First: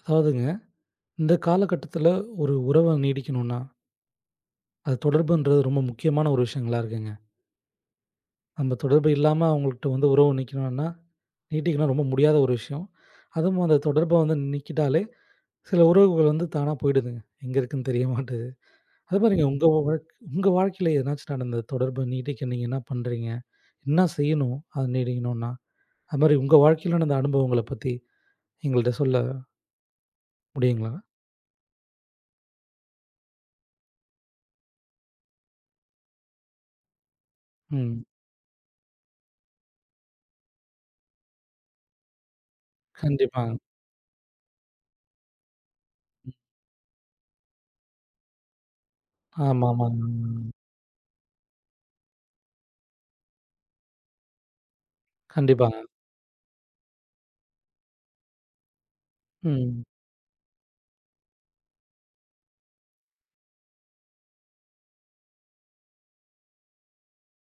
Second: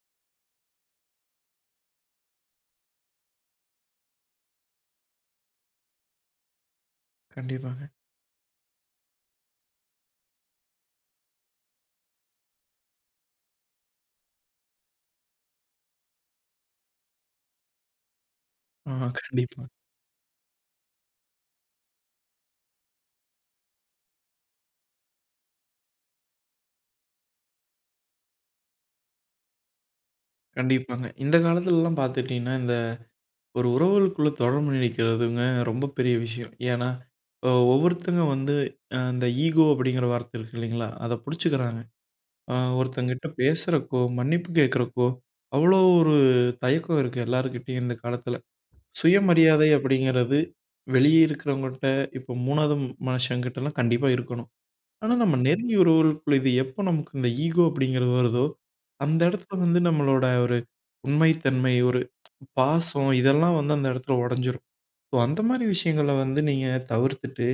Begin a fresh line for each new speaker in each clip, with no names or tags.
அதாவதுங்க, இந்த காலகட்டத்தில ஒரு உறவ நீடிக்கணும்னா, அது தொடர்புன்றது ரொம்ப முக்கியமான ஒரு விஷயங்களா இருக்குங்க.
கண்டிப்பாங்க.
நம்ம தொடர்பு இல்லாம அவங்கள்ட்ட வந்து உறவு நீக்கணும்னா, நீட்டிக்கணும்னா ரொம்ப முடியாத ஒரு விஷயம். அதுவும் அந்த தொடர்ப வந்து நீக்கிட்டாலே, சில உறவுகள் வந்து தானா போயிடுதுங்க. எங்க இருக்குன்னு தெரிய மாட்டுது.
ஆ
அது மாரிங்க
கண்டிப்பா,
உங்க உங்க வாழ்க்கையில எதனாச்சும் நடந்த தொடர்பு நீட்டிக்க நீங்க என்ன பண்றீங்க? என்ன செய்யணும்? அது நீடிக்கணும்னா? அது மாரி உங்க வாழ்க்கையில நடந்த அனுபவங்கள பத்தி எங்கள்ட்ட சொல்ல முடியுங்களா?
கண்டிப்பாங்க. இந்த காலத்துலலாம் பார்த்துட்டீங்கன்னா, இந்த ஒரு உறவுகளுக்குள்ள தொடர்பு நீடிக்கிறதுங்க ரொம்ப பெரிய விஷயம். ஏன்னா,
ம்.
ஒவ்வொருத்தங்க வந்து இந்த ஈகோ அப்படிங்கிற வார்த்தை இருக்கு இல்லைங்களா? அத புடிச்சுக்கிறாங்க. ஒருத்தங்கிட்ட
கண்டிப்பாங்க.
பேசுறக்கோ, மன்னிப்பு கேட்கறக்கோ, அவ்வளோ ஒரு தயக்கம் இருக்கு எல்லார்கிட்டயும் இந்த காலத்துல. சுயமரியாதை
ஆமாமாங்க.
அப்படிங்கிறது வெளிய இருக்கிறவங்கட்ட, இப்போ 3வது மனுஷங்கிட்டலாம் கண்டிப்பா இருக்கணும். ஆனா, நம்ம
கண்டிப்பாங்க.
நெருங்கிய உறவுகளுக்குள்ள இது எப்போ நமக்கு இந்த ஈகோ அப்படிங்கிறது வருதோ, அந்த இடத்துல வந்து
ம்.
நம்மளோட ஒரு உண்மைத்தன்மை, ஒரு பாசம் இதெல்லாம் வந்து அந்த இடத்துல உடைஞ்சிரும். ஸோ, அந்த மாரி விஷயங்கள வந்து நீங்க தவிர்த்துட்டு,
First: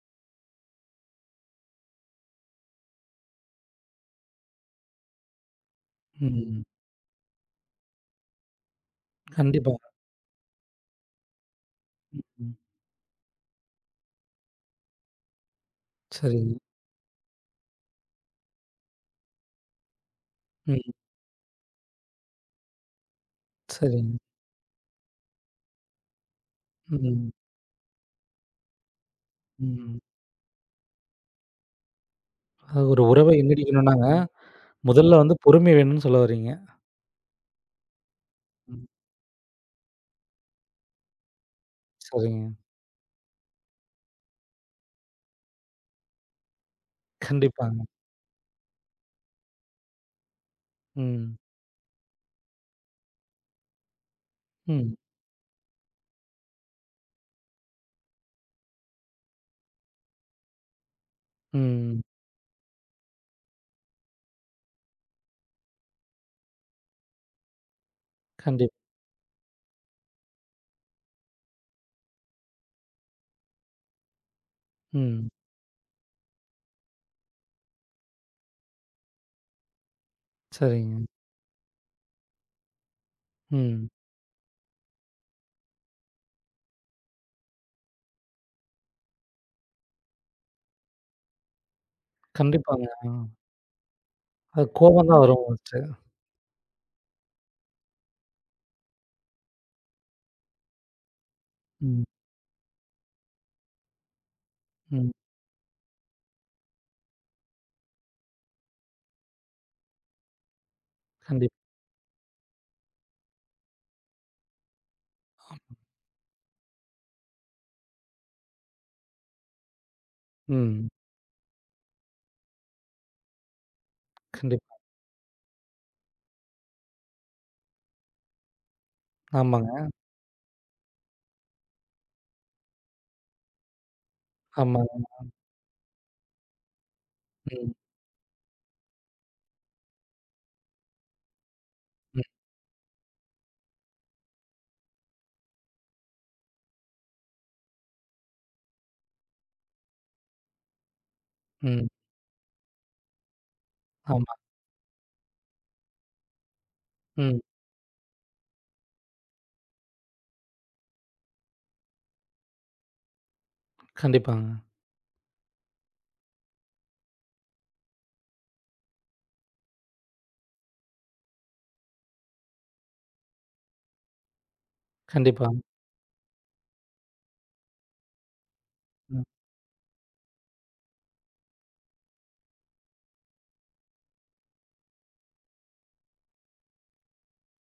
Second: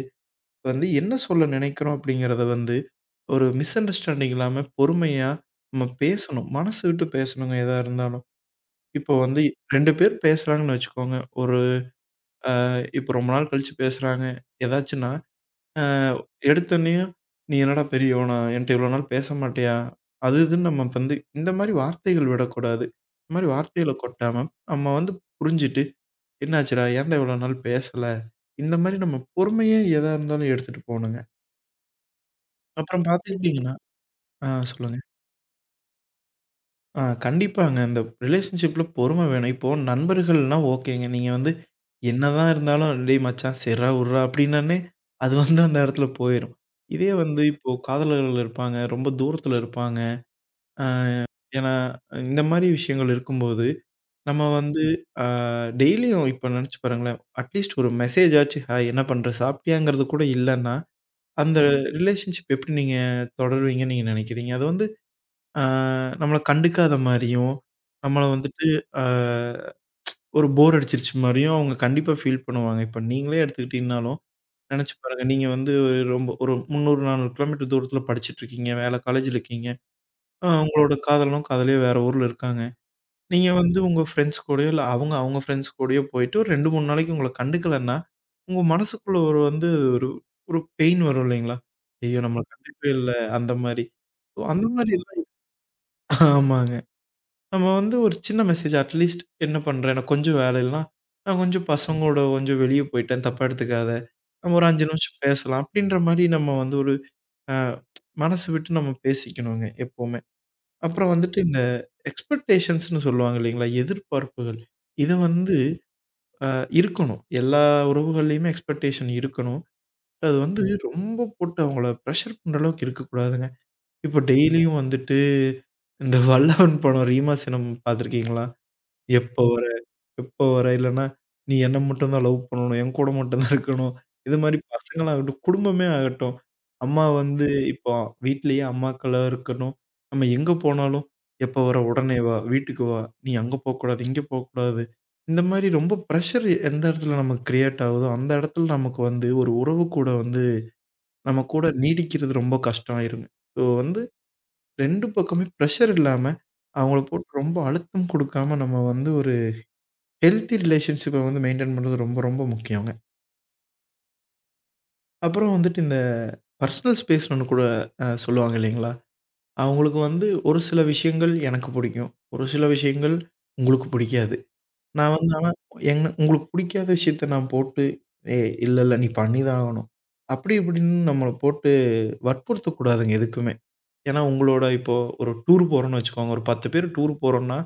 வந்து என்ன சொல்ல நினைக்கிறோம் அப்படிங்கிறத வந்து ஒரு மிஸ் அண்டர்ஸ்டாண்டிங் இல்லாம பொறுமையா நம்ம பேசணும்.
ம்.
மனசு விட்டு பேசணுங்க எதா இருந்தாலும். இப்போ வந்து
கண்டிப்பா.
2 பேர் பேசுறாங்கன்னு வச்சுக்கோங்க. ஒரு அ
ம்.
இப்போ ரொம்ப நாள் கழிச்சு பேசுறாங்க. ஏதாச்சுன்னா அ
சரிங்க.
எடுத்தோனேயும், "நீ என்னடா பெரியவனா? என்ட்ட இவ்வளோ நாள் பேச மாட்டியா?" அது இதுன்னு நம்ம
ம்.
வந்து இந்த மாரி வார்த்தைகள் விடக்கூடாது. இந்த மாரி வார்த்தைகள
சரிங்க.
கொட்டாம, நம்ம வந்து புரிஞ்சுட்டு, "என்னாச்சுடா? ஏன்டா
ம்.
இவ்வளோ நாள் பேசல?" இந்த மாரி நம்ம பொறுமையா
ம்.
எதா இருந்தாலும் எடுத்துட்டு போணுங்க.
அதாவது ஒரு
அப்புறம்
உறவை
பார்த்துக்கிட்டீங்கன்னா
நீடிக்கணும்னா,
ஆ, சொல்லுங்க.
முதல்ல வந்து பொறுமை வேணும்னு சொல்ல வர்றீங்க.
ஆ, கண்டிப்பாங்க. இந்த ரிலேஷன்ஷிப்ல
ம்.
பொறுமை வேணும். இப்போ நண்பர்கள்னா ஓகேங்க. நீங்க வந்து
சரிங்க.
என்னதான் இருந்தாலும், "டேய் மச்சான் சேர்றா, உட்றா" அப்படின்னோனே, அது வந்து அந்த இடத்துல போயிரும். இதே வந்து இப்போ
கண்டிப்பாங்க.
காதலர்கள் இருப்பாங்க, ரொம்ப தூரத்துல இருப்பாங்க. அ
ம்.
ஏன்னா, இந்த மாரி விஷயங்கள் இருக்கும்போது, நம்ம வந்து
ம்.
அ டெய்லியும் இப்போ நெனச்சு பாருங்களேன், அட்லீஸ்ட் ஒரு மெசேஜ் ஆச்சு, "ஹாய் என்ன பண்ற? சாப்பிட்டியாங்கிறது" கூட இல்லன்னா, அந்த
ம்.
ரிலேஷன்ஷிப் எப்படி நீங்க தொடருவீங்கன்னு நீங்க நெனைக்கிறீங்க? அது வந்து ஆ நம்மள கண்டுக்காத மாரியும், நம்மள வந்துட்டு
கண்டிப்
ஆ ஒரு போர் அடிச்சிருச்சு மாரியும் அவங்க கண்டிப்பா ஃபீல் பண்ணுவாங்க. இப்ப நீங்களே எடுத்துக்கிட்டீங்கனாலும், நெனச்சு பாருங்க.
ம்.
நீங்க வந்து ரொம்ப ஒரு 300, 400 கிலோமீட்டர் தூரத்துல படிச்சுட்டுருக்கீங்க. வேற காலேஜ்ல இருக்கீங்க. உங்களோட
சரிங்க.
காதலனும், காதலியும் வேற ஊர்ல இருக்காங்க. நீங்க வந்து
ம்.
உங்க ஃப்ரெண்ட்ஸ் கூடயோ, இல்ல அவங்க ஃப்ரெண்ட்ஸ் கூடயோ போயிட்டு ஒரு 2, 3 நாளைக்கு உங்கள கண்டுக்கலன்னா, உங்க மனசுக்குள்ள ஒரு வந்து ஒரு ஒரு பெயின் வரும் இல்லைங்களா? ஐயோ! நம்மள
கண்டிப்பாங்க.
கண்டுக்கவே இல்ல
ஆ.
அந்த மாரி. ஸோ அந்த
அது
மாரி
கோவம்
இல்ல.
தான் வரும் ஃபர்ஸ்ட்டு.
ஆமாங்க. நம்ம வந்து ஒரு சின்ன மெசேஜ் அட்லீஸ்ட் என்ன பண்றேன் எனக்கு கொஞ்சம் வேலை இல்லனா, நான் கொஞ்சம்
ம்.
பசங்களோட கொஞ்சம் வெளிய போயிட்டேன் தப்பா எடுத்துக்காத. நம்ம ஒரு 5
ம்.
நிமிஷம் பேசலாம் அப்படின்ற மாரி நம்ம வந்து ஒரு அ மனசு விட்டு நம்ம பேசிக்கணுங்க எப்பவுமே. அப்புறம் வந்துட்டு
கண்டிப்
இந்த எக்ஸ்பெக்டேஷன்ஸ்ன்னு சொல்லுவாங்க இல்லைங்களா? எதிர்பார்ப்புகள். இது வந்து அ இருக்கணும். எல்லா உறவுகள்லயுமே எக்ஸ்பெக்டேஷன் இருக்கணும். அது வந்து
ம்.
ரொம்ப போட்டு அவங்கள பிரஷர் பண்ற அளவுக்கு இருக்கக்கூடாதுங்க. இப்போ
கண்டிப்பா.
டெய்லியும் வந்துட்டு இந்த வல்லவன் படம் ரீமா சினம் பார்த்துருக்கீங்களா? எப்போ
ஆமாங்க.
எப்ப வர? இல்லன்னா, நீ என்ன மட்டும் தான் லவ் பண்ணணும். என் கூட மட்டும் தான் இருக்கணும். இது மாரி
ஆமாங்க.
பசங்களாகட்டும், குடும்பமே ஆகட்டும். அம்மா வந்து
ம்.
இப்போ வீட்லயே அம்மாக்களா இருக்கணும். நம்ம எங்க போனாலும், "எப்ப வர? உடனே
ம்.
வா. வீட்டுக்கு வா. நீ அங்க போக்கூடாது. இங்க போக்கூடாது." இந்த மாரி ரொம்ப பிரஷர் எந்த இடத்துல நமக்கு கிரியேட் ஆகுதோ, அந்த இடத்துல நமக்கு வந்து ஒரு உறவு கூட வந்து நம்ம கூட
ம்.
நீடிக்கிறது ரொம்ப கஷ்டம் ஆயிருங்க. ஸோ வந்து
ஆமா.
2 பக்கமே பிரஷர் இல்லாம, அவங்கள போட்டு
ம்.
ரொம்ப அழுத்தம் குடுக்காம நம்ம வந்து ஒரு ஹெல்த்தி ரிலேஷன்ஷிப்ப வந்து மெயின்டெயின் பண்றது ரொம்ப, ரொம்ப முக்கியங்க.
கண்டிப்பாங்க.
அப்புறம் வந்துட்டு இந்த பர்சனல் ஸ்பேஸ்ன்னு ஒண்ணு கூட சொல்லுவாங்க இல்லைங்களா? அவங்களுக்கு வந்து ஒரு சில விஷயங்கள் எனக்கு பிடிக்கும். ஒரு சில விஷயங்கள் உங்களுக்கு பிடிக்காது. நான் வந்து
கண்டிப்பா.
ஆனா என்ன உங்களுக்கு பிடிக்காத விஷயத்த நான் போட்டு, "ஏய் இல்ல, இல்ல நீ
ம்.
பண்ணிதான் ஆகணும்." அப்படி இப்படின்னு நம்மள போட்டு வற்புறுத்தக்கூடாதுங்க எதுக்குமே. ஏன்னா உங்களோட இப்போ ஒரு டூர் போறோம்ன்னு வச்சுக்கோங்க. ஒரு 10 பேர் டூர் போறோம்ன்னா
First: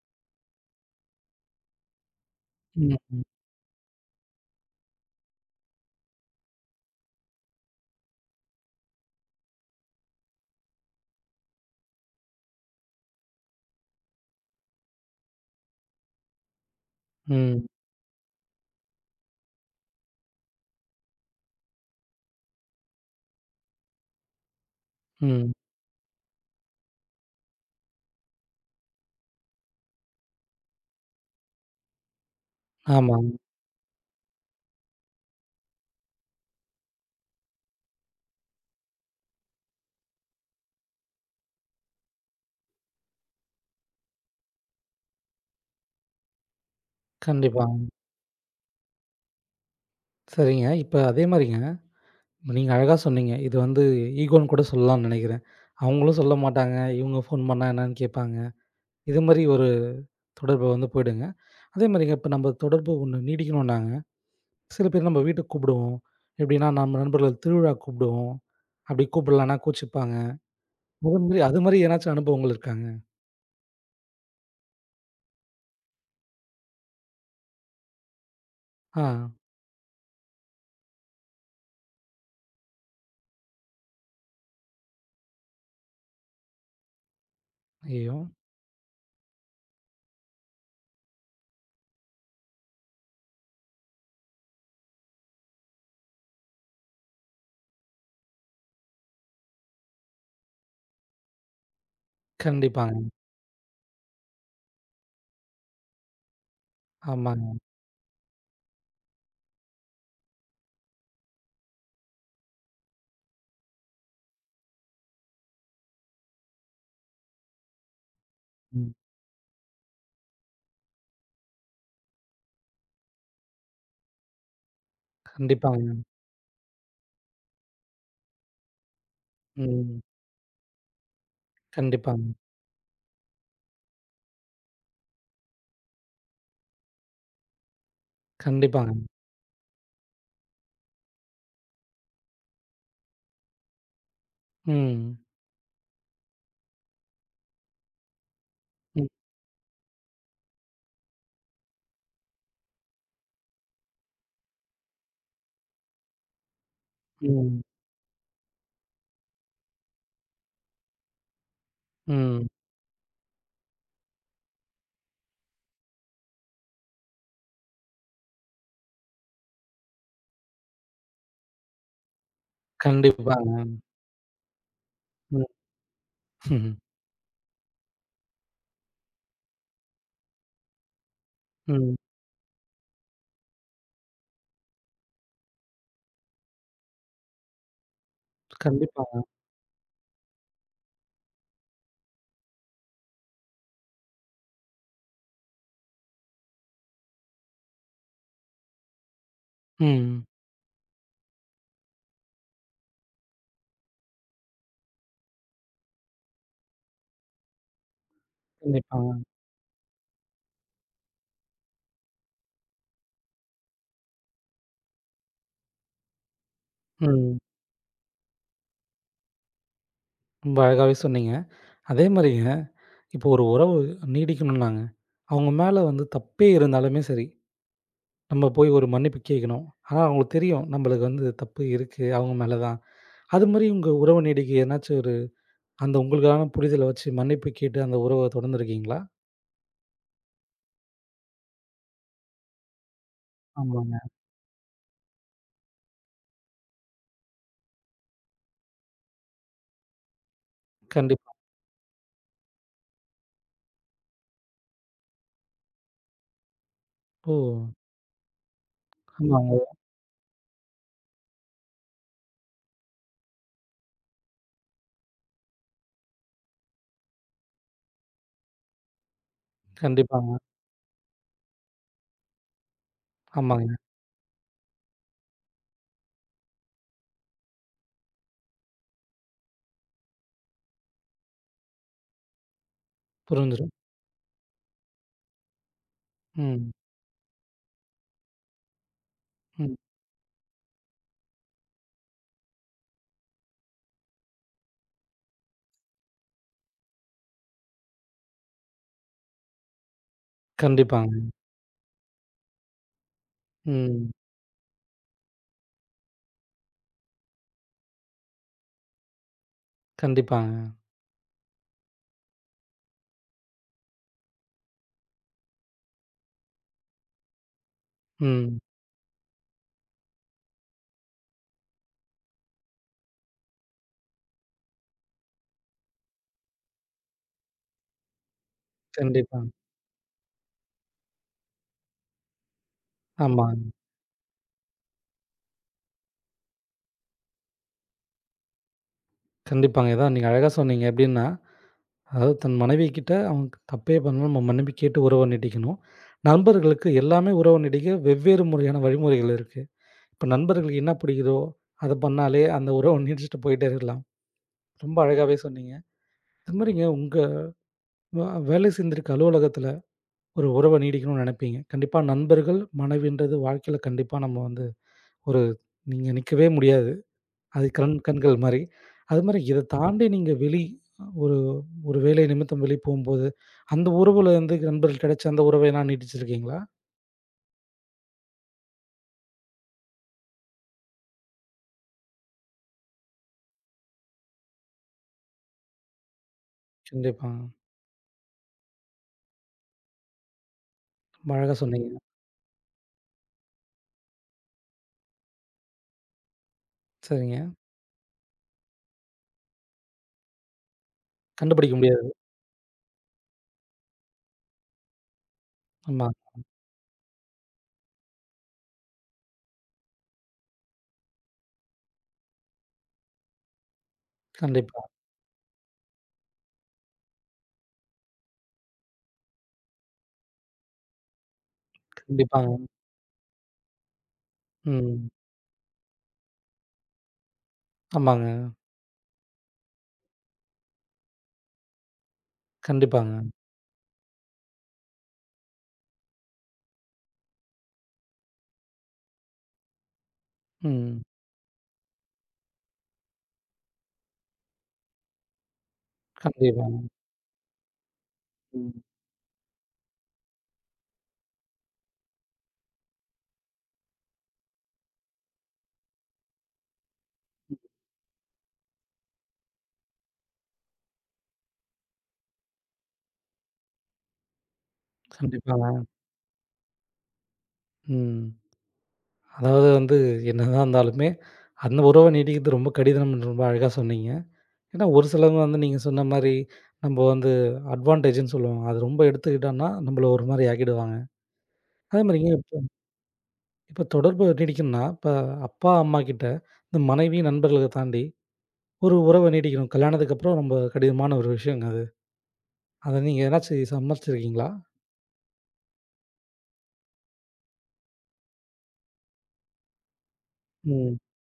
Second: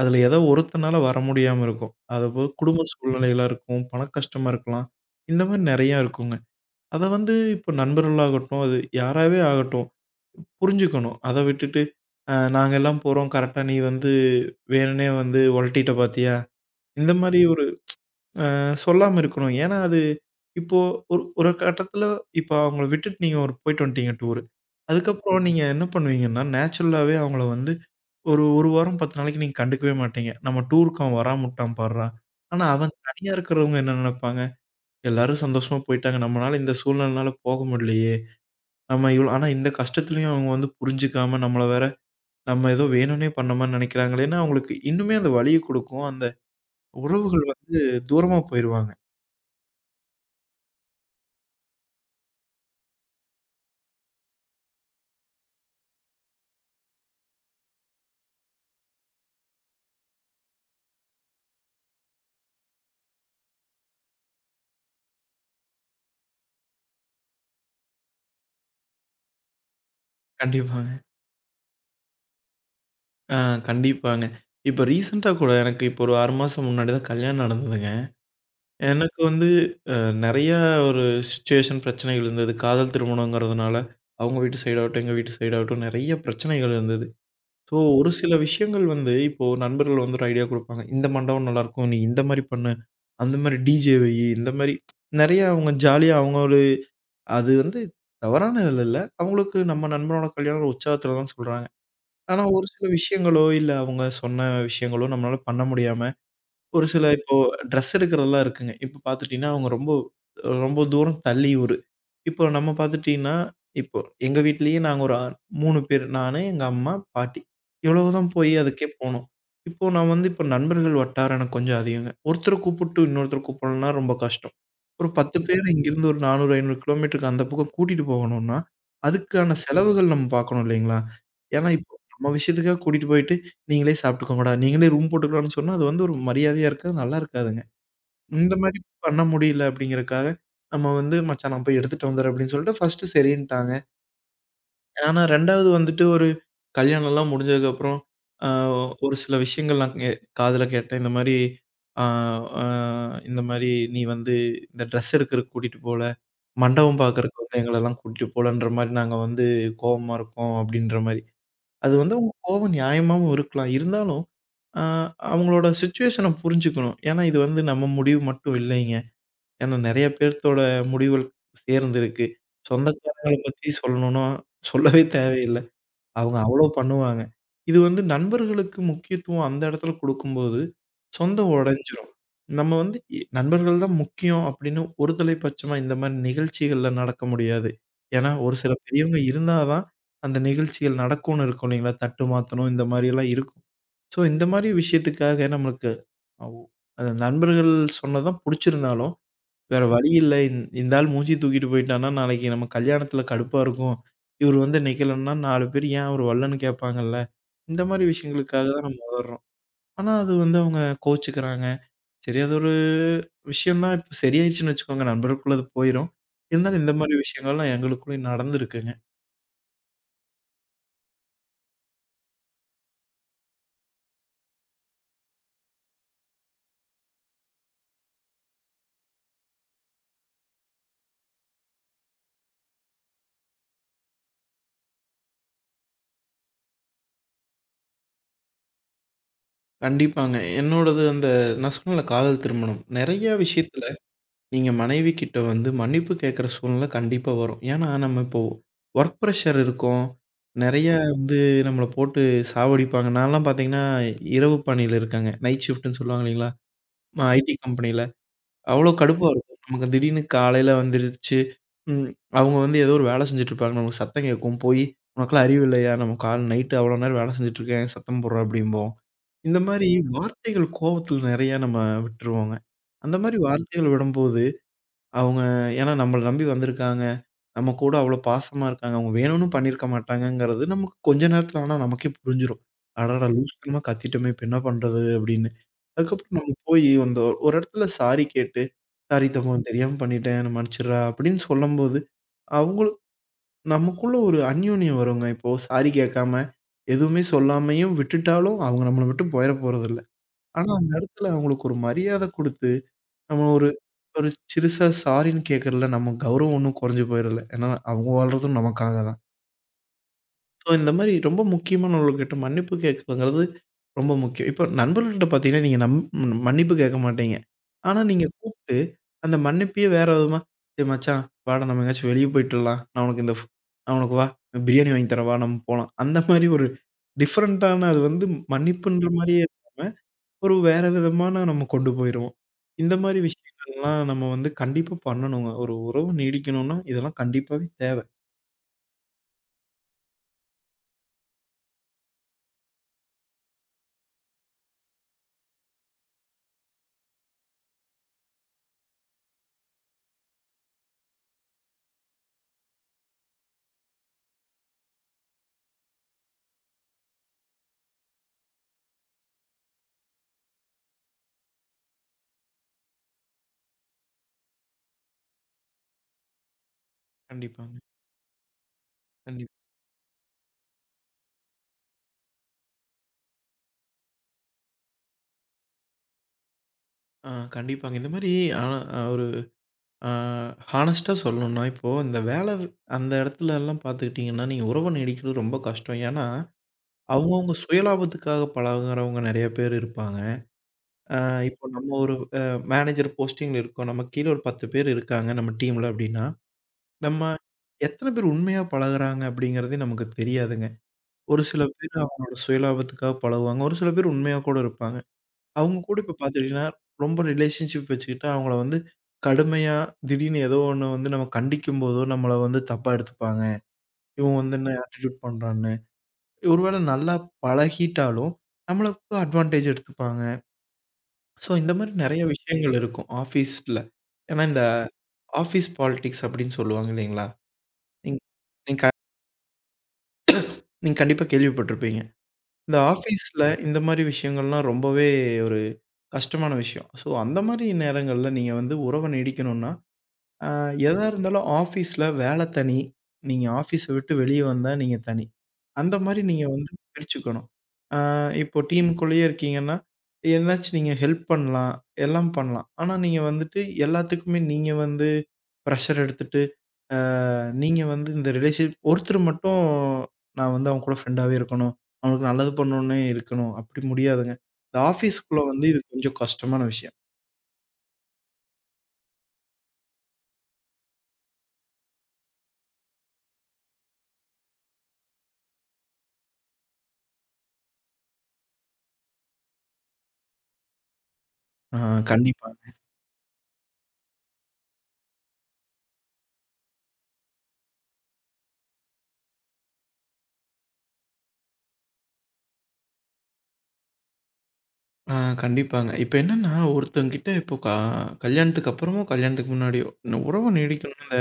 அதுல ஏதோ ஒருத்தனால வர முடியாம இருக்கும். அதுபோக குடும்ப
ம்.
சூழ்நிலைகளா இருக்கும், பண கஷ்டமா இருக்கலாம். இந்த மாரி நெறையா இருக்குங்க. அத வந்து இப்போ நண்பர்களாகட்டும், அது யாராவே ஆகட்டும் புரிஞ்சுக்கணும். அத விட்டுட்டு, நாங்க எல்லாம் போறோம் கரெக்ட்டா நீ வந்து வேணுன்னே வந்து ஒலட்டிட்ட பாத்தியா? இந்த மாரி
ம்.
ஒரு சொல்லாம இருக்கணும். ஏன்னா அது இப்போ ஒரு ஒரு கட்டத்துல இப்போ அவங்கள விட்டுட்டு நீங்க ஒரு போயிட்டு வந்துட்டீங்க டூரு. அதுக்கப்புறம்
ம்.
நீங்க என்ன பண்ணுவீங்கன்னா, நேச்சுரலாவே அவங்கள வந்து ஒரு 1 வாரம் 10 நாளைக்கு நீங்க கண்டுக்கவே மாட்டீங்க. நம்ம டூருக்கு அவன் வராமவுட்டான் பார்றா! ஆனா அவன்
ஆமாங்க.
தனியா இருக்கிறவங்க என்ன நெனைப்பாங்க? எல்லாரும் சந்தோஷமா போயிட்டாங்க. நம்மனால இந்த சூழ்நிலைனால போக முடியலையே! நம்ம இவ்ளோ ஆனா இந்த கஷ்டத்துலயும் அவங்க வந்து புரிஞ்சுக்காம நம்மள வேற நம்ம ஏதோ வேணும்னே பண்ண மாரி நெனைக்கிறாங்களேன்னு அவங்களுக்கு இன்னுமே அந்த வலிய குடுக்கும். அந்த உறவுகள்
கண்டிப்பா.
வந்து தூரமா போயிருவாங்க.
சரிங்க. இப்ப அதே மாரிங்க, நீங்க அழகா சொன்னீங்க. இது வந்து ஈகோன்னு கூட சொல்லலாம்னு நெனைக்கிறேன். அவங்களும் சொல்ல மாட்டாங்க. இவங்க ஃபோன் பண்ணா என்னன்னு கேட்பாங்க. இது மாரி ஒரு தொடர்பு வந்து போயிடுங்க. அதே மாரிங்க இப்ப நம்ம தொடர்பு ஒண்ணு நீடிக்கணும்னாங்க, சில பேர் நம்ம வீட்டுக்கு கூப்பிடுவோம். எப்படின்னா, நம்ம நண்பர்கள் திருவிழாக்கு கூப்பிடுவோம். அப்படி கூப்பிடலன்னா கோச்சிப்பாங்க.
கண்டிப்பாங்க.
அது மாரி ஏதனாச்சும் அனுபவங்கள் இருக்காங்க?
ஆ கண்டிப்பாங்க. இப்ப ரீசென்ட்டா கூட எனக்கு இப்ப ஒரு 6 மாசம் முன்னாடி தான் கல்யாணம் நடந்ததுங்க.
ஆ.
எனக்கு வந்து நெறைய ஒரு சிச்சுவேஷன் பிரச்சனைகள் இருந்தது. காதல் திருமணங்கிறதுனால, அவங்க வீட்டு சைடு ஆகட்டும், எங்க வீட்டு சைடு ஆகட்டும் நெறைய பிரச்சனைகள் இருந்தது. ஸோ ஒரு
ஐயய்யோ!
சில விஷயங்கள் வந்து இப்போ நண்பர்கள் வந்து ஒரு ஐடியா குடுப்பாங்க. இந்த மண்டபம் நல்லாயிருக்கும். நீ இந்த மாரி பண்ணு. அந்த மாரி டிஜே வையி. இந்த மாரி நெறைய அவங்க ஜாலியா அவங்க ஒரு அது வந்து தவறானதுல இல்ல. அவங்களுக்கு நம்ம நண்பனோட கல்யாணம் ஒரு உற்சாகத்துல தான் சொல்றாங்க. ஆனா ஒரு சில
கண்டிப்பாங்க.
விஷயங்களோ, இல்ல அவங்க சொன்ன விஷயங்களோ நம்மளால பண்ண முடியாம ஒரு சில இப்போ
ஆமாங்க.
ட்ரெஸ் எடுக்கிறதெல்லாம் இருக்குங்க. இப்ப பார்த்துட்டீங்கன்னா, அவங்க ரொம்ப ரொம்ப தூரம் தள்ளி ஊரு. இப்போ நம்ம பார்த்துட்டீங்கன்னா, இப்போ எங்க வீட்லயே நாங்க ஒரு 3 பேர். நானு, எங்க அம்மா, பாட்டி. இவ்வளவுதான் போய் அதுக்கே
ம்.
போனோம். இப்போ நான் வந்து இப்போ நண்பர்கள் வட்டாரம் எனக்கு கொஞ்சம் அதிகங்க. ஒருத்தர கூப்பிட்டு இன்னொருத்தர கூப்பிடணும்னா ரொம்ப கஷ்டம். ஒரு 10 பேர்
கண்டிப்பாங்க.
இங்கிருந்து ஒரு 400, 500 கிலோமீட்டருக்கு அந்த பக்கம் கூட்டிட்டு போகணும்னா, அதுக்கான
ம்.
செலவுகள் நம்ம பார்க்கணும் இல்லைங்களா? ஏன்னா இப்போ
கண்டிப்பாங்க.
நம்ம விஷயத்துக்காக கூட்டிட்டு போயிட்டு நீங்களே சாப்பிட்டுக்கோங்கடா, நீங்களே ரூம் போட்டுக்கலாம்னு சொன்னா, அது வந்து ஒரு மரியாதையா இருக்காது. நல்லா இருக்காதுங்க. இந்த மாரி
கண்டிப்பாங்க.
பண்ண முடியல அப்படிங்கிறக்காக, நம்ம வந்து மச்சான் நான் போய் எடுத்துட்டு வந்துர்றேன் அப்படின்னு சொல்லிட்டு ஃபர்ஸ்ட் சரின்ட்டாங்க.
ம்.
ஆனா 2வது வந்துட்டு ஒரு கல்யாணம்லாம் முடிஞ்சதுக்கப்புறம், ஆ
ம்.
ஒரு சில விஷயங்கள் நான் காதுல கேட்டேன். இந்த மாரி, ஆ ஆ இந்த மாரி நீ வந்து இந்த ட்ரெஸ் எடுக்கறக்கு கூட்டிட்டு போல, மண்டபம் பார்க்கறக்கு வந்து
ம்.
எங்களலாம் கூட்டிட்டு போலன்ற மாரி நாங்க வந்து கோவமா இருக்கோம் அப்படின்ற மாரி. அது வந்து உங்க
ம்.
கோவம் நியாயமாவும் இருக்கலாம். இருந்தாலும் ஆ அவங்களோட சிச்சுவேஷன புரிஞ்சுக்கணும். ஏன்னா இது வந்து நம்ம முடிவு மட்டும் இல்லைங்க. ஏன்னா நெறைய பேர்த்தோட முடிவுகள் சேர்ந்திருக்கு. சொந்தக்காரங்கள
கண்டிப்பாங்க.
பத்தி சொல்லணும்னா சொல்லவே
ம்.
தேவையில்ல. அவங்க அவ்ளோ பண்ணுவாங்க. இது வந்து நண்பர்களுக்கு முக்கியத்துவம் அந்த இடத்துல குடுக்கும்போது, சொந்தம்
ம்.
உடைஞ்சிரும். நம்ம வந்து நண்பர்கள் தான் முக்கியம் அப்படின்னு ஒரு தலைப்பட்சமா இந்த மாரி நிகழ்ச்சிகள்ல நடக்க முடியாது. ஏன்னா ஒரு சில பெரியவங்க
கண்டிப்பாங்க.
இருந்தா தான் அந்த நிகழ்ச்சிகள் நடக்கும்னு இருக்கும் இல்லைங்களா? தட்டு மாத்தணும் இந்த மாரியெல்லாம் இருக்கும். ஸோ, இந்த மாரி விஷயத்துக்காக நம்மளுக்கு அவ் அது நண்பர்கள் சொன்னது தான் புடிச்சிருந்தாலும், வேற வழி
ம்.
இல்ல. இந்த ஆள் மூஞ்சிய தூக்கிட்டு போயிட்டான்னா, நாளைக்கு நம்ம கல்யாணத்துல கடுப்பா இருக்கும். இவரு வந்து நிக்கலன்னா 4 பேர் ஏன் அவரு வரலன்னு கேட்பாங்கல்ல. இந்த மாரி விஷயங்களுக்காக தான் நம்ம
கண்டிப்பாங்க.
உதர்றோம். ஆனா அது வந்து அவங்க கோவிச்சுக்கிறாங்க. சரி அது ஒரு விஷயம் தான். இப்ப சரியாயிருச்சுன்னு வச்சுக்கோங்க. நண்பருக்குள்ள அது போயிரும். இருந்தாலும் இந்த மாரி
ம்.
விஷயங்கள்லாம் எங்களுக்குள்ளயும் நடந்திருக்குங்க.
ரொம்ப அழகாவே சொன்னீங்க. அதே மாரிங்க, இப்போ ஒரு உறவு நீடிக்கணும்னாங்க, அவங்க மேல வந்து தப்பே இருந்தாலுமே சரி, நம்ம போய் ஒரு மன்னிப்பு கேட்கணும். ஆனா, அவங்களுக்கு தெரியும் நம்மளுக்கு வந்து தப்பு இருக்கு அவங்க மேல தான். அது மாரி உங்க உறவு நீடிக்க ஏதனாச்சும் ஒரு அந்த உங்களுக்கான புரிதல வச்சு மன்னிப்பு கேட்டு அந்த உறவ தொடர்ந்துருக்கீங்களா?
கண்டிப்பாங்க. என்னோடது அந்த நான் சொன்னேன்ல காதல் திருமணம். நெறைய விஷயத்துல
ஆமாங்க.
நீங்க மனைவிகிட்ட வந்து மன்னிப்பு கேட்கிற சூழ்நிலை கண்டிப்பா வரும். ஏன்னா, நம்ம இப்போ ஒர்க் பிரஷர் இருக்கும். நெறைய
கண்டிப்பா.
வந்து நம்மள போட்டு சாவடிப்பாங்க. நான்லாம் பார்த்தீங்கன்னா, இரவு பணியில இருக்கேங்க. நைட் ஷிஃப்ட்ன்னு சொல்லுவாங்க இல்லைங்களா?
ஓ!
ஐடி கம்பெனியில. அவ்ளோ கடுப்பா
ஆமாங்க.
இருக்கும். நமக்கு திடீர்னு காலையில வந்துருச்சு, ம் அவங்க வந்து ஏதோ ஒரு வேலை செஞ்சுட்டு இருப்பாங்க. நமக்கு சத்தம் கேட்கும். போய் "உனக்கெல்லாம் அறிவு இல்லையா? நம்ம கால் நைட்டு அவ்வளோ நேரம் வேலை செஞ்சுட்டு இருக்கேன், சத்தம் போடுற" அப்படிம்போம். இந்த மாரி
கண்டிப்பாங்க.
வார்த்தைகள் கோவத்தில நெறையா நம்ம விட்டுருவோங்க. அந்த மாரி
ஆமாங்க.
வார்த்தைகள் விடும்போது அவங்க ஏன்னா நம்மள நம்பி வந்திருக்காங்க. நம்ம கூட அவ்ளோ பாசமா இருக்காங்க. அவங்க வேணும்னு பண்ணியிருக்க மாட்டாங்கங்கிறது நமக்கு கொஞ்ச நேரத்துல ஆனா நமக்கே புரிஞ்சிரும். அடடா!
புரிஞ்சிரும்.
லூசுத்தனமா கத்திட்டோமே! இப்ப என்ன பண்றது? அப்படின்னு. அதுக்கப்புறம் நம்ம
ம்.
போய் அந்த ஒரு ஒரு இடத்துல சாரி கேட்டு, சாரி தம்பா
ம்.
தெரியாம பண்ணிட்டேன். என்ன மன்னிச்சிடுறா அப்படின்னு சொல்லும்போது, அவங்களும் நமக்குள்ள ஒரு அந்யோன்யம் வருங்க. இப்போ சாரி கேட்காம, எதுவுமே சொல்லாமயும் விட்டுட்டாலும் அவங்க நம்மள விட்டு போயிற போறதில்ல. ஆனா அந்த
கண்டிப்பாங்க.
இடத்துல அவங்களுக்கு ஒரு மரியாதை குடுத்து நம்ம ஒரு
ம்.
ஒரு சிறுசா சாரின்னு கேட்கறதுல நம்ம கௌரவம் ஒண்ணும் குறைஞ்சு போயிடல. ஏன்னா, அவங்க வாழ்றதும் நமக்காக தான்.
கண்டிப்பாங்க.
ஸோ, இந்த மாரி ரொம்ப முக்கியமானவங்கள்கிட்ட மன்னிப்பு கேட்கறதுங்கிறது ரொம்ப முக்கியம். இப்போ நண்பர்கள்ட்ட பார்த்தீங்கன்னா, நீங்க மன்னிப்பு கேட்க மாட்டீங்க. ஆனா, நீங்க
ம்.
கூப்பிட்டு அந்த மன்னிப்பையே வேற விதமா, "டேய் மச்சான் வாடா நம்ம எங்கேயாச்சும் வெளிய போயிட்டுரலாம். நான் உனக்கு இந்த நான் உனக்கு பிரியாணி வாங்கி தரேன் வா நம்ம போலாம்." அந்த மாரி ஒரு டிஃபரண்ட்டான அது வந்து மன்னிப்புன்ற மாரியே
கண்டிப்பா.
இல்லாம ஒரு வேற விதமான நம்ம கொண்டு போயிருவோம். இந்த மாரி
ஆமாங்க.
விஷயங்கள்லாம் நம்ம வந்து கண்டிப்பா பண்ணணுங்க. ஒரு உறவு நீடிக்கணும்னா, இதெல்லாம் கண்டிப்பாவே தேவ.
கண்டிப்பாங்க. இதான் நீங்க அழகா சொன்னீங்க. எப்படின்னா, அதாவது தன் மனைவிகிட்ட அவங்க தப்பே பண்ணாலும் நம்ம மன்னிப்பு கேட்டு உறவ நீட்டிக்கணும். நண்பர்களுக்கு எல்லாமே உறவ நீட்டிக்க வெவ்வேறு முறையான வழிமுறைகள் இருக்கு. இப்ப நண்பர்களுக்கு என்ன பிடிக்குதோ, அத பண்ணாலே அந்த உறவ நீட்டிச்சுட்டு போயிட்டே இருக்கலாம். ரொம்ப அழகாவே சொன்னீங்க. அது மாரிங்க உங்க வ வேலை செஞ்சிருக்க அலுவலகத்துல ஒரு உறவ நீடிக்கணும்னு நெனைப்பீங்க. கண்டிப்பா நண்பர்கள், மனைவின்றது வாழ்க்கையில கண்டிப்பா நம்ம வந்து ஒரு நீங்க நிக்கவே முடியாது. அது
கண்டிப்பாங்க.
கண் கண்கள் மாரி. அது மாரி
கண்டிப்பா.
இத தாண்டி நீங்க ஒரு ஒரு வேலை நிமித்தம் வெளிய போம்போது, அந்த உறவுல வந்து நண்பர்கள் கிடைச்ச அந்த உறவை எல்லாம் நீட்டிச்சிருக்கீங்களா?
ஆ கண்டிப்பாங்க. இந்த மாரி ஆனா ஒரு ஆ ஹானஸ்ட்டா சொல்லணும்னா, இப்போ இந்த வேல அந்த இடத்துலலாம் பார்த்துக்கிட்டீங்கன்னா, நீங்க உறவ நீடிக்கிறது ரொம்ப கஷ்டம். ஏன்னா,
கண்டிப்பா.
அவங்கவங்க சுயலாபத்துக்காக பழகுறவங்க நெறைய பேர் இருப்பாங்க. ஆ
ரொம்ப அழகா
இப்போ நம்ம
சொன்னீங்க.
ஒரு அ மேனேஜர் போஸ்டிங்ல இருக்கோம். நமக்கு கீழ ஒரு 10 பேர் இருக்காங்க நம்ம டீம்ல அப்டின்னா நம்ம
சரிங்க.
எத்தன பேர் உண்மையா பழகுறாங்க அப்படிங்கிறதே நமக்கு தெரியாதுங்க. ஒரு சில
கண்டுபிடிக்க
பேர்
முடியாது.
அவங்களோட சுயலாபத்துக்காக பழகுவாங்க. ஒரு சில பேர் உண்மையா கூட இருப்பாங்க. அவங்க கூட
ஆமா.
இப்ப பார்த்துக்கிட்டீங்கன்னா, ரொம்ப ரிலேஷன்ஷிப் வச்சுக்கிட்டு அவங்கள வந்து கடுமையா திடீர்னு ஏதோ ஒண்ணு வந்து நம்ம கண்டிக்கும்போதோ, நம்மள வந்து தப்பா எடுத்துப்பாங்க. இவன் வந்து என்ன
கண்டிப்பா,
ஆட்டிட்யூட் பண்றான்னு. ஒருவேள நல்லா பழகிட்டாலும், நம்மளுக்கு அட்வான்டேஜ் எடுத்துப்பாங்க. ஸோ இந்த மாரி நெறைய
கண்டிப்பாங்க.
விஷயங்கள் இருக்கும் ஆஃபீஸ்ல. ஏன்னா இந்த
ம்.
ஆஃபீஸ் பாலிடிக்ஸ் அப்படின்னு சொல்லுவாங்க இல்லைங்களா? நீங்
ஆமாங்க.
நீங்க நீங்க கண்டிப்பா கேள்விப்பட்டிருப்பீங்க. இந்த
கண்டிப்பாங்க.
ஆஃபீஸ்ல இந்த மாரி விஷயங்கள்லாம் ரொம்பவே ஒரு கஷ்டமான விஷயம். ஸோ, அந்த மாரி நேரங்கள்ல நீங்க வந்து உறவ நீடிக்கணும்னா, அ
ம்.
எதா இருந்தாலும் ஆஃபீஸ்ல வேலை தனி, நீங்க ஆஃபீஸ விட்டு வெளிய வந்தா நீங்க தனி. அந்த மாரி நீங்க
கண்டிப்பா.
வந்து பிரிச்சுக்கணும். அ இப்போ
ம்.
டீமுக்குள்ளேயே இருக்கீங்கன்னா, என்னாச்சும் நீங்க ஹெல்ப் பண்ணலாம், எல்லாம் பண்ணலாம். ஆனா, நீங்க வந்துட்டு எல்லாத்துக்குமே நீங்க வந்து ப்ரஷர் எடுத்துட்டு ஆ நீங்க வந்து இந்த ரிலேஷன்ஷிப் ஒருத்தர் மட்டும் நான் வந்து அவங்க கூட ஃப்ரெண்டாவே இருக்கணும். அவங்களுக்கு நல்லது பண்ணணுன்னே இருக்கணும். அப்படி முடியாதுங்க. இந்த ஆஃபீஸ்க்குள்ள வந்து இது
கண்டிப்பாங்க.
கொஞ்சம் கஷ்டமான விஷயம்.
ம். அதாவது வந்து என்னதான் இருந்தாலுமே, அந்த உறவ நீட்டிக்கிறது ரொம்ப கடினம் ரொம்ப அழகா சொன்னீங்க. ஏன்னா, ஒரு சிலவங்க வந்து நீங்க சொன்ன மாரி, நம்ப வந்து அட்வான்டேஜ்ன்னு சொல்லுவோம். அது ரொம்ப எடுத்துக்கிட்டோம்னா, நம்பள ஒரு மாரி ஆக்கிடுவாங்க.
ஆ
அதே மாரிங்க இப்ப
கண்டிப்பாங்க.
இப்ப தொடர்பு நீடிக்கணும்னா, இப்ப அப்பா, அம்மா கிட்ட இந்த மனைவி, நண்பர்கள தாண்டி ஒரு உறவ நீடிக்கணும். கல்யாணத்துக்கு அப்புறம் ரொம்ப கடினமான ஒரு விஷயங்க அது. அத நீங்க எதனாச்சு சமாளிச்சிருக்கீங்களா?
ஆ கண்டிப்பாங்க. இப்ப என்னன்னா ஒருத்தவங்ககிட்ட இப்போ கல்யாணத்துக்கு அப்புறமோ, கல்யாணத்துக்கு முன்னாடியோ, இந்த உறவு
ம்.
நீடிக்கணும்னா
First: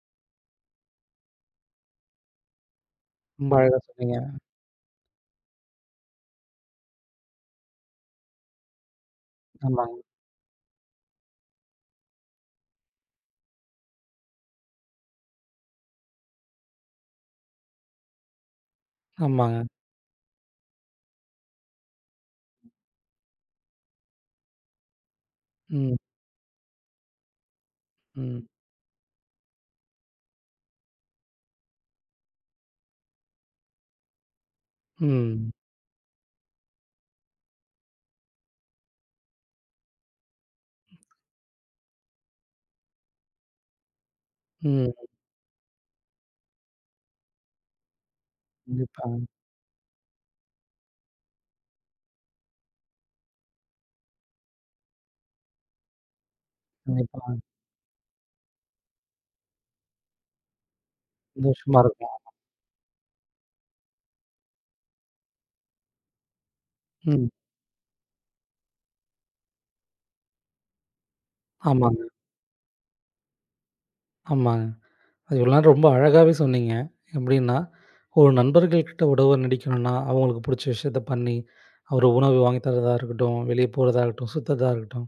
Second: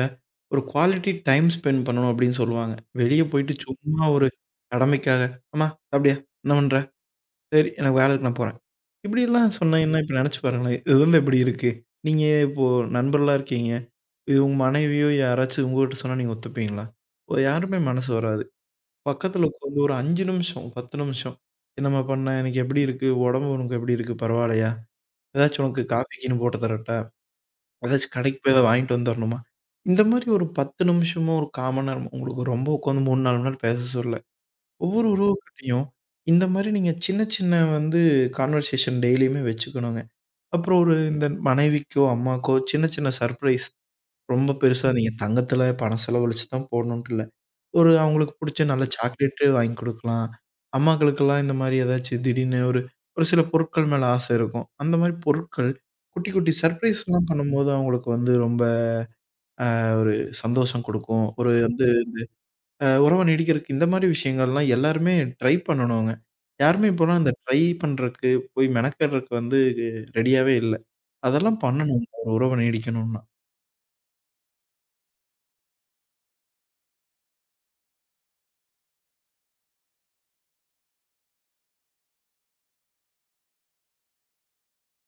ஒரு குவாலிட்டி டைம் ஸ்பெண்ட் பண்ணணும் அப்படின்னு சொல்லுவாங்க. வெளிய போயிட்டு
ரொம்ப அழகா
சும்மா
சொன்னீங்க.
ஒரு கடமைக்காக, "அம்மா சாப்பிட்டியா? என்ன பண்ற?" சரி. எனக்கு வேலை இருக்கு நான் போறேன். இப்படியெல்லாம்
ஆமாங்க,
சொன்னீங்கன்னா, இப்ப நினைச்சு பாருங்களேன். இது வந்து எப்படி இருக்கு? நீங்க இப்போ நண்பர்களா இருக்கீங்க. இது உங்க மனைவியோ யாராச்சும் உங்ககிட்ட சொன்னா நீங்க ஒத்துப்பீங்களா? ஒ, யாருமே மனசு வராது. பக்கத்துல
ஆமாங்க.
உட்காந்து ஒரு 5 நிமிஷம், 10 நிமிஷம். என்னம்மா பண்ண? இன்னைக்கு எப்படி இருக்கு? உடம்பு உனக்கு எப்படி இருக்கு? பரவாயில்லையா? ஏதாச்சும் உனக்கு
ம்,
காஃபி கீன்னு போட்டு தரட்டா? ஏதாச்சும் கடைக்கு
ம்,
போய் ஏதாவது வாங்கிட்டு வந்து தரணுமா? இந்த மாரி ஒரு 10 நிமிஷமோ, ஒரு 1/4 மணி நேரமோ உங்களுக்கு ரொம்ப உட்காந்து 3, 4 மணி நேரம் பேச சொல்லல. ஒவ்வொரு
ம்,
உறவுக்கிட்டயும், இந்த மாரி நீங்க சின்ன சின்ன வந்து கான்வர்சேஷன் டெய்லியுமே வச்சுக்கணுங்க. அப்புறம் ஒரு இந்த மனைவிக்கோ, அம்மாக்கோ சின்ன சின்ன சர்ப்ரைஸ். ரொம்ப பெருசா
ம்.
நீங்க தங்கத்துல பணம் செலவழிச்சு தான் போடணுன்ட்டு இல்ல. ஒரு அவங்களுக்கு புடிச்ச நல்ல
கண்டிப்பாங்க,
சாக்லேட்டு வாங்கி குடுக்கலாம். அம்மாக்களுக்கெல்லாம் இந்த மாரி ஏதாச்சும் திடீர்னு ஒரு ஒரு சில பொருட்கள் மேல ஆசை இருக்கும். அந்த மாரி பொருட்கள் குட்டி குட்டி சர்ப்ரைஸ்லாம்
கண்டிப்பாங்க.
பண்ணும்போது அவங்களுக்கு வந்து ரொம்ப அ ஒரு சந்தோஷம் குடுக்கும். ஒரு
சந்தோஷமா இருக்கும்.
உறவ நீடிக்கிறதுக்கு இந்த மாரி விஷயங்கள்லாம் எல்லாருமே ட்ரை பண்ணணுங்க. யாருமே இப்போலாம்
ம்.
அந்த ட்ரை பண்றக்கு, போய் மெனக்கெடுறக்கு வந்து ரெடியாவே இல்ல. அதெல்லாம்
ஆமாங்க,
பண்ணணுங்க ஒரு உறவு நீடிக்கணும்னா.
ஆமாங்க. அது இவ்வளோ நேரம் ரொம்ப அழகாவே சொன்னீங்க. எப்படின்னா, ஒரு நண்பர்கள்கிட்ட உறவ நீடிக்கணும்னா, அவங்களுக்கு புடிச்ச விஷயத்த பண்ணி, ஒரு உணவு வாங்கி தரதா இருக்கட்டும், வெளியே போறதா இருக்கட்டும், சுத்துறதா இருக்கட்டும்.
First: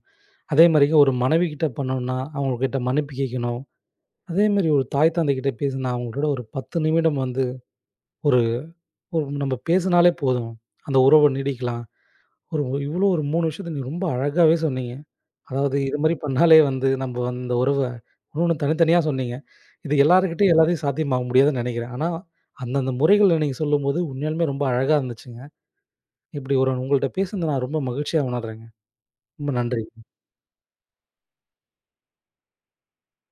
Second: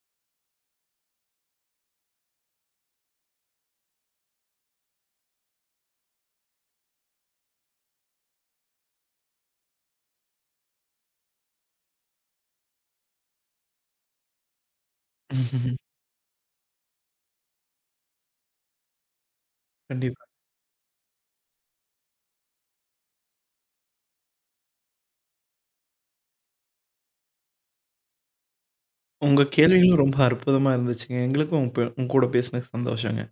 அதேமாரி ஒரு மனைவிகிட்ட பண்ணணும்னா, அவங்ககிட்ட மன்னிப்பு கேட்கணும். அதேமாரி ஒரு தாய், தந்தைகிட்ட பேசினா, அவங்களோட ஒரு 10 நிமிடம் வந்து ஒரு ஒரு நம்ம பேசினாலே போதும். அந்த உறவு நீடிக்கலாம். ஒரு இவ்வளோ ஒரு 3 விஷயத்த நீங்க ரொம்ப அழகாவே சொன்னீங்க. அதாவது இது மாரி பண்ணாலே வந்து நம்ப அந்த உறவ ஒன்னொன்னு தனித்தனியா சொன்னீங்க. இது
கண்டிப்பா.
எல்லார்கிட்டயும் எல்லாத்தையும் சாத்தியமாக்க முடியாதுன்னு நெனைக்கிறேன். ஆனா, அந்தந்த முறைகள நீங்க சொல்லும்போது உண்மையாலுமே ரொம்ப அழகா இருந்துச்சுங்க. இப்படி ஒரு உங்கள்ட்ட பேசுனது நான் ரொம்ப மகிழ்ச்சியா உணர்றேங்க.
உங்க
ரொம்ப
கேள்விகளும்
நன்றி.
ரொம்ப அற்புதமா இருந்துச்சுங்க. எங்களுக்கும் உங்க உங்க கூட பேசினது சந்தோஷங்க.